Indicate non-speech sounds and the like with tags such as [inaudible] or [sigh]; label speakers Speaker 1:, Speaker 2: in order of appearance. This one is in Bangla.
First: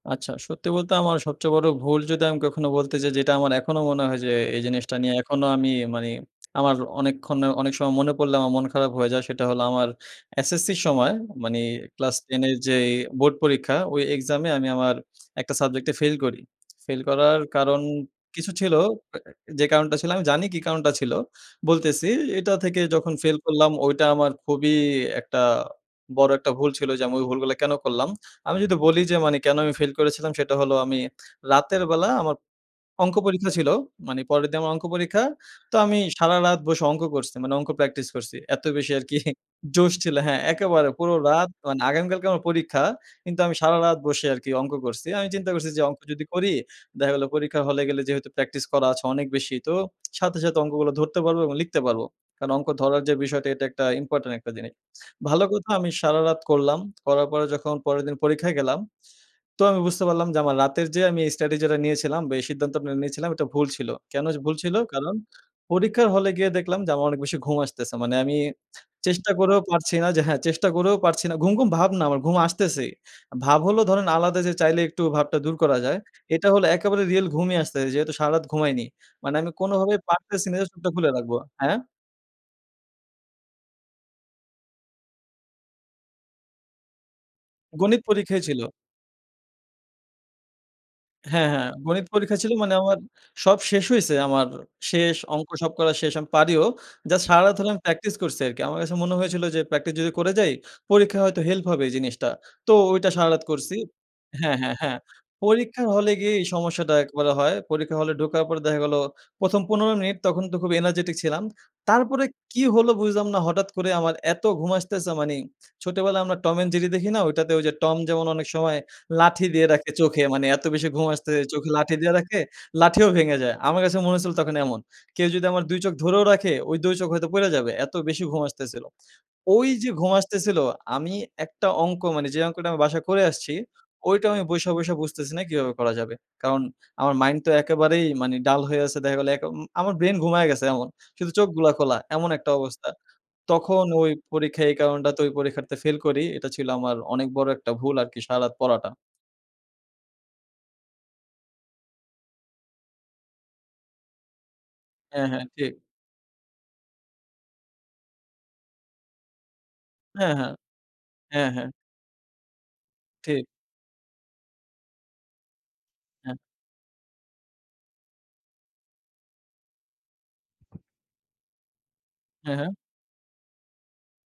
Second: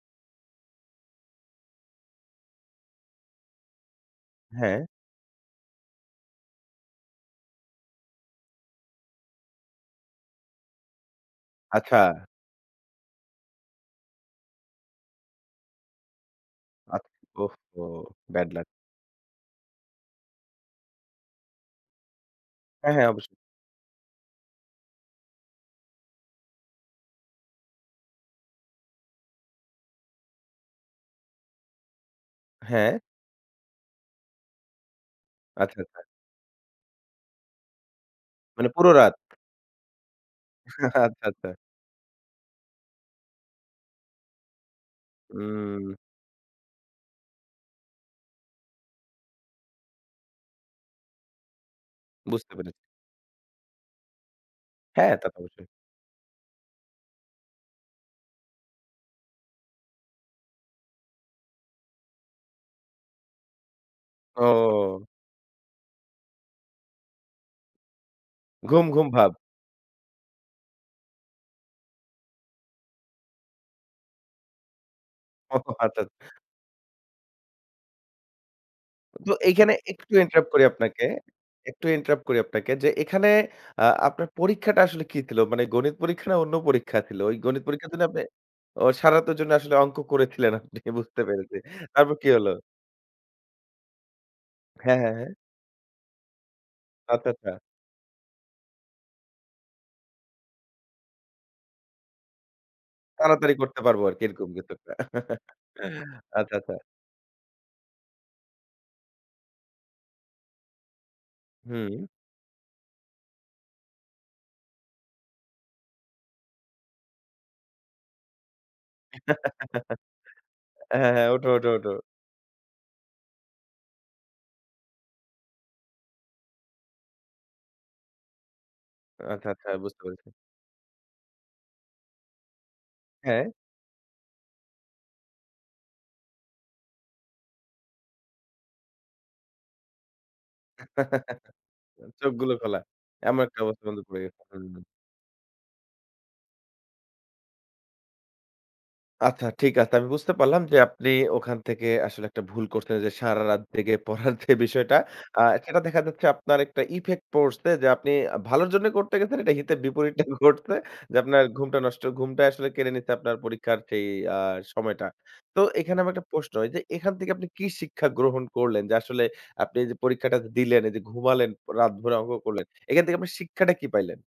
Speaker 1: আচ্ছা, সত্যি বলতে আমার সবচেয়ে বড় ভুল যদি আমি কখনো বলতে যাই যেটা আমার এখনো মনে হয় যে এই
Speaker 2: হ্যাঁ।
Speaker 1: জিনিসটা নিয়ে এখনো আমি মানি আমার অনেকক্ষন অনেক সময় মনে পড়লে আমার মন খারাপ হয়ে যায় সেটা হল আমার SSCর সময় মানি
Speaker 2: আচ্ছা।
Speaker 1: ক্লাস 10 এর যে বোর্ড পরীক্ষা ওই এক্সামে আমি আমার একটা সাবজেক্ট এ ফেইল করি। ফেইল
Speaker 2: আত
Speaker 1: করার কারণ
Speaker 2: ওহহো! ব্যাড
Speaker 1: কিছু
Speaker 2: লাক!
Speaker 1: ছিল। এ যে কারণটা ছিল আমি জানি কি কারণটা ছিল। বলতেসি এটা থেকে
Speaker 2: হ্যাঁ, হ্যাঁ।
Speaker 1: যখন
Speaker 2: অবশ্যাই।
Speaker 1: ফেইল করলাম, ওইটা আমার খুবই একটা বড় একটা ভুল ছিল যে আমি ওই ভুলগুলো কেনো করলাম? আমি যদি বলি যে মানি কেনো আমি ফাইল করেছিলা্‌ সেটা হলো আমি রাতের বেলা আমার
Speaker 2: হ্যাঁ।
Speaker 1: অঙ্ক পরীক্ষা ছিল। মানি পরের দিন আমার অঙ্ক পরীক্ষা। তো
Speaker 2: আচ্ছা,
Speaker 1: আমি
Speaker 2: আচ্ছা।
Speaker 1: সারারাত বসে অংক করসি। মা্নে অংক প্র্যাকটিস করসি। এত
Speaker 2: মানে পুরো
Speaker 1: বেশি
Speaker 2: রাত।
Speaker 1: আরকি জোশ ছিল হ্যাঁ, একেবারে
Speaker 2: আচ্ছা,
Speaker 1: পুরো
Speaker 2: আচ্ছা।
Speaker 1: রাত মানে আগামীকালকে আমার পরীক্ষা। কিন্তু আমি সারারাত বসে আরকি অংক করসি। আমি চিন্তা করসি যে
Speaker 2: হুম।
Speaker 1: অংক যদি করি, দেখা গেল পরীক্ষা হলে গেলে যেহেতু প্র্যাকটিস করা আছে অনেক বেশি। তো সাথে, সাথে অংকগুলো ধরতে পারবো এবং লিখতে পারবো। কারণ
Speaker 2: বুঝতে
Speaker 1: অংক
Speaker 2: পেরেছি।
Speaker 1: ধরার যে বিষয়টা এটা একটা ইম্পোর্টেন্ট একটা জিনিস।
Speaker 2: হ্যাঁ, তা তো
Speaker 1: ভালো
Speaker 2: অবশ্যই।
Speaker 1: কথা আমি সারারাত করলাম। করার পরে যখন পরের দিন পরীক্ষায় গেলাম তো আমি বুঝতে পারলাম যে আমার রাতের যে আমি এই স্টাডি যেটা নিয়েছিলাম বা এই সিদ্ধান্ত নিয়েছিলাম এটা ভুল ছিল। কেনো এ ভুল ছিল?
Speaker 2: ও।
Speaker 1: কারণ পরীক্ষার হলে গিয়ে দেখলাম যে আমার অনেক বেশি ঘুম আসতেসে। মানে আমি
Speaker 2: ঘুম, ঘুম
Speaker 1: চেষ্টা
Speaker 2: ভাব।
Speaker 1: করেও পারছি না যে হ্যাঁ চেষ্টা করেও পারছি না। ঘুম, ঘুম ভাব না আমার ঘুম আসতেসেই। ভাব হলো ধরেন আলাদা যে চাইলে একটু ভাবটা দূর
Speaker 2: ওহহো!
Speaker 1: করা যায়।
Speaker 2: আচ্ছা, আচ্ছা।
Speaker 1: এটা হলো একেবারে রিয়াল ঘুমই আসতেসে। যেহেতু সারারাত ঘুমাইনি।
Speaker 2: তো
Speaker 1: মানে আমি
Speaker 2: এখানে
Speaker 1: কোনোভাবেই
Speaker 2: একটু
Speaker 1: পারতেসি
Speaker 2: ইন্টারাপ্ট
Speaker 1: না
Speaker 2: করি
Speaker 1: যে চোখটা
Speaker 2: আপনাকে।
Speaker 1: খুলে রাখবো হ্যাঁ?
Speaker 2: একটু ইন্টারাপ্ট করি আপনাকে যে এখানে আ আপনার পরীক্ষাটা আসলে কি ছিল? মানে গণিত পরীক্ষা না অন্য পরীক্ষা ছিল। ওই গণিত পরীক্ষার দিন
Speaker 1: গণিত
Speaker 2: আপনে
Speaker 1: পরীক্ষাই ছিল।
Speaker 2: ও সারাতের জন্য আসলে অঙ্ক করেছিলেন আপনি বুঝতে
Speaker 1: হ্যাঁ,
Speaker 2: পেরেছি
Speaker 1: হ্যাঁ গণিত
Speaker 2: তারপর কি
Speaker 1: পরীক্ষা
Speaker 2: হলো?
Speaker 1: ছিল মানে আমার সব শেষ হইসে আমার
Speaker 2: হ্যাঁ, হ্যাঁ,
Speaker 1: শেষ
Speaker 2: হ্যাঁ।
Speaker 1: অঙ্ক সব করা শেষ আমি পারিও। জাস্ট
Speaker 2: আচ্ছা, আচ্ছা।
Speaker 1: সারারাত হলে আমি প্র্যাকটিস করসি আরকি। আমার কাছে মনে হয়েছিল যে প্র্যাকটিস যদি করে যাই পরীক্ষা হয়তো হেল্প হবে জিনিসটা। তো ওইটা সারারাত
Speaker 2: তাড়াতাড়ি
Speaker 1: করসি
Speaker 2: করতে পারবো আরকি এরকম
Speaker 1: হ্যাঁ,
Speaker 2: কিছু
Speaker 1: হ্যাঁ,
Speaker 2: একটা।
Speaker 1: হ্যাঁ
Speaker 2: [chuckles]
Speaker 1: পরীক্ষার হলে গিয়ে এই
Speaker 2: আচ্ছা, আচ্ছা।
Speaker 1: সমস্যাটা একবারে হয়। পরীক্ষা হলে ঢোকার পর দেখা গেল ১ম ১৫ মিনিট তখন তো খুব এনার্জেটিক ছিলাম।
Speaker 2: হুম।
Speaker 1: তারপরে কি হলো বুঝলাম না হঠাৎ করে আমার এত ঘুম আসতেসে মানে ছোটবেলায় আমরা Tom and Jerry দেখি না ওইটাতে ওই যে টম যেমন অনেক সময় লাঠি দিয়ে রাখে
Speaker 2: [chuckles]
Speaker 1: চোখে। মানি এত বেশি ঘুম
Speaker 2: হ্যাঁ, হ্যাঁ,
Speaker 1: আসতেছে
Speaker 2: ওঠো, ওঠো,
Speaker 1: চোখে
Speaker 2: ওঠো।
Speaker 1: লাঠি দিয়া রাখে লাঠিও ভেঙে যায়। আমার কাছে মনে হয়েছিল তখন এমন। কেউ যদি আমার ২ চোখ ধরেও রাখে ওই ২ চোখ হয়তো পইড়া যাবে। এত বেশি ঘুম আসতেসিল।
Speaker 2: আচ্ছা, আচ্ছা।
Speaker 1: ওইযে
Speaker 2: বুঝতে
Speaker 1: ঘুম
Speaker 2: পেরেছি।
Speaker 1: আসতেসিল আমি একটা অংক মানে যে অঙ্কটা আমি বাসায় করে
Speaker 2: হ্যাঁ।
Speaker 1: আসছি, ওইটা আমি বইসা, বইসা বুঝতেসি না কিভাবে করা যাবে। কারণ আমার মাইন্ড তো একেবারেই মানে ডাল হয়ে আসে দেখা গেল এক অ আমার ব্রেইন ঘুমাইয়া গেসে এমন। শুধু
Speaker 2: [chuckles]
Speaker 1: চোখগুলা খোলা এমন একটা
Speaker 2: চোখগুলো খোলা।
Speaker 1: অবস্থা।
Speaker 2: এমন একটা
Speaker 1: তখন
Speaker 2: অবস্থার মধ্যে
Speaker 1: ওই
Speaker 2: পড়ে গেছেন,
Speaker 1: পরীক্ষায় এই
Speaker 2: হুম।
Speaker 1: কারণটাতে ওই পরীক্ষাতে ফেল করি। এটা ছিল আমার অনেক বড় একটা ভুল আরকি সারারাত পড়াটা।
Speaker 2: আচ্ছা, ঠিক আছে আমি বুঝতে পারলাম যে আপনি ওখান থেকে আসলে একটা ভুল করছেন যে সারারাত জেগে পড়ার যে বিষয়টা
Speaker 1: হ্যাঁ,
Speaker 2: আ
Speaker 1: হ্যাঁ, ঠিক।
Speaker 2: সেটা দেখা যাচ্ছে আপনার একটা ইফেক্ট পড়সে যে আপনি ভালোর জন্যে করতে গেছেন এটা হিতে বিপরীতটা
Speaker 1: হ্যাঁ, হ্যাঁ।
Speaker 2: ঘটসে যে আপনার
Speaker 1: হ্যাঁ, হ্যাঁ।
Speaker 2: ঘুমটা নষ্ট। ঘুমটাই আসলে কেড়ে নিছে আপনার
Speaker 1: ঠিক।
Speaker 2: পরীক্ষার যে আ সময়টা। তো এখানে আমার একটা
Speaker 1: হ্যাঁ।
Speaker 2: প্রশ্ন এইযে এখান থেকে আপনি কি শিক্ষা গ্রহণ করলেন যে আসলে আপনি এইযে পরীক্ষাটা দিলেন, এইযে ঘুমালেন রাত ভরে অঙ্ক
Speaker 1: হ্যাঁ,
Speaker 2: করলেন।
Speaker 1: হ্যাঁ।
Speaker 2: এখান থেকে আপনার শিক্ষাটা কি পাইলেন?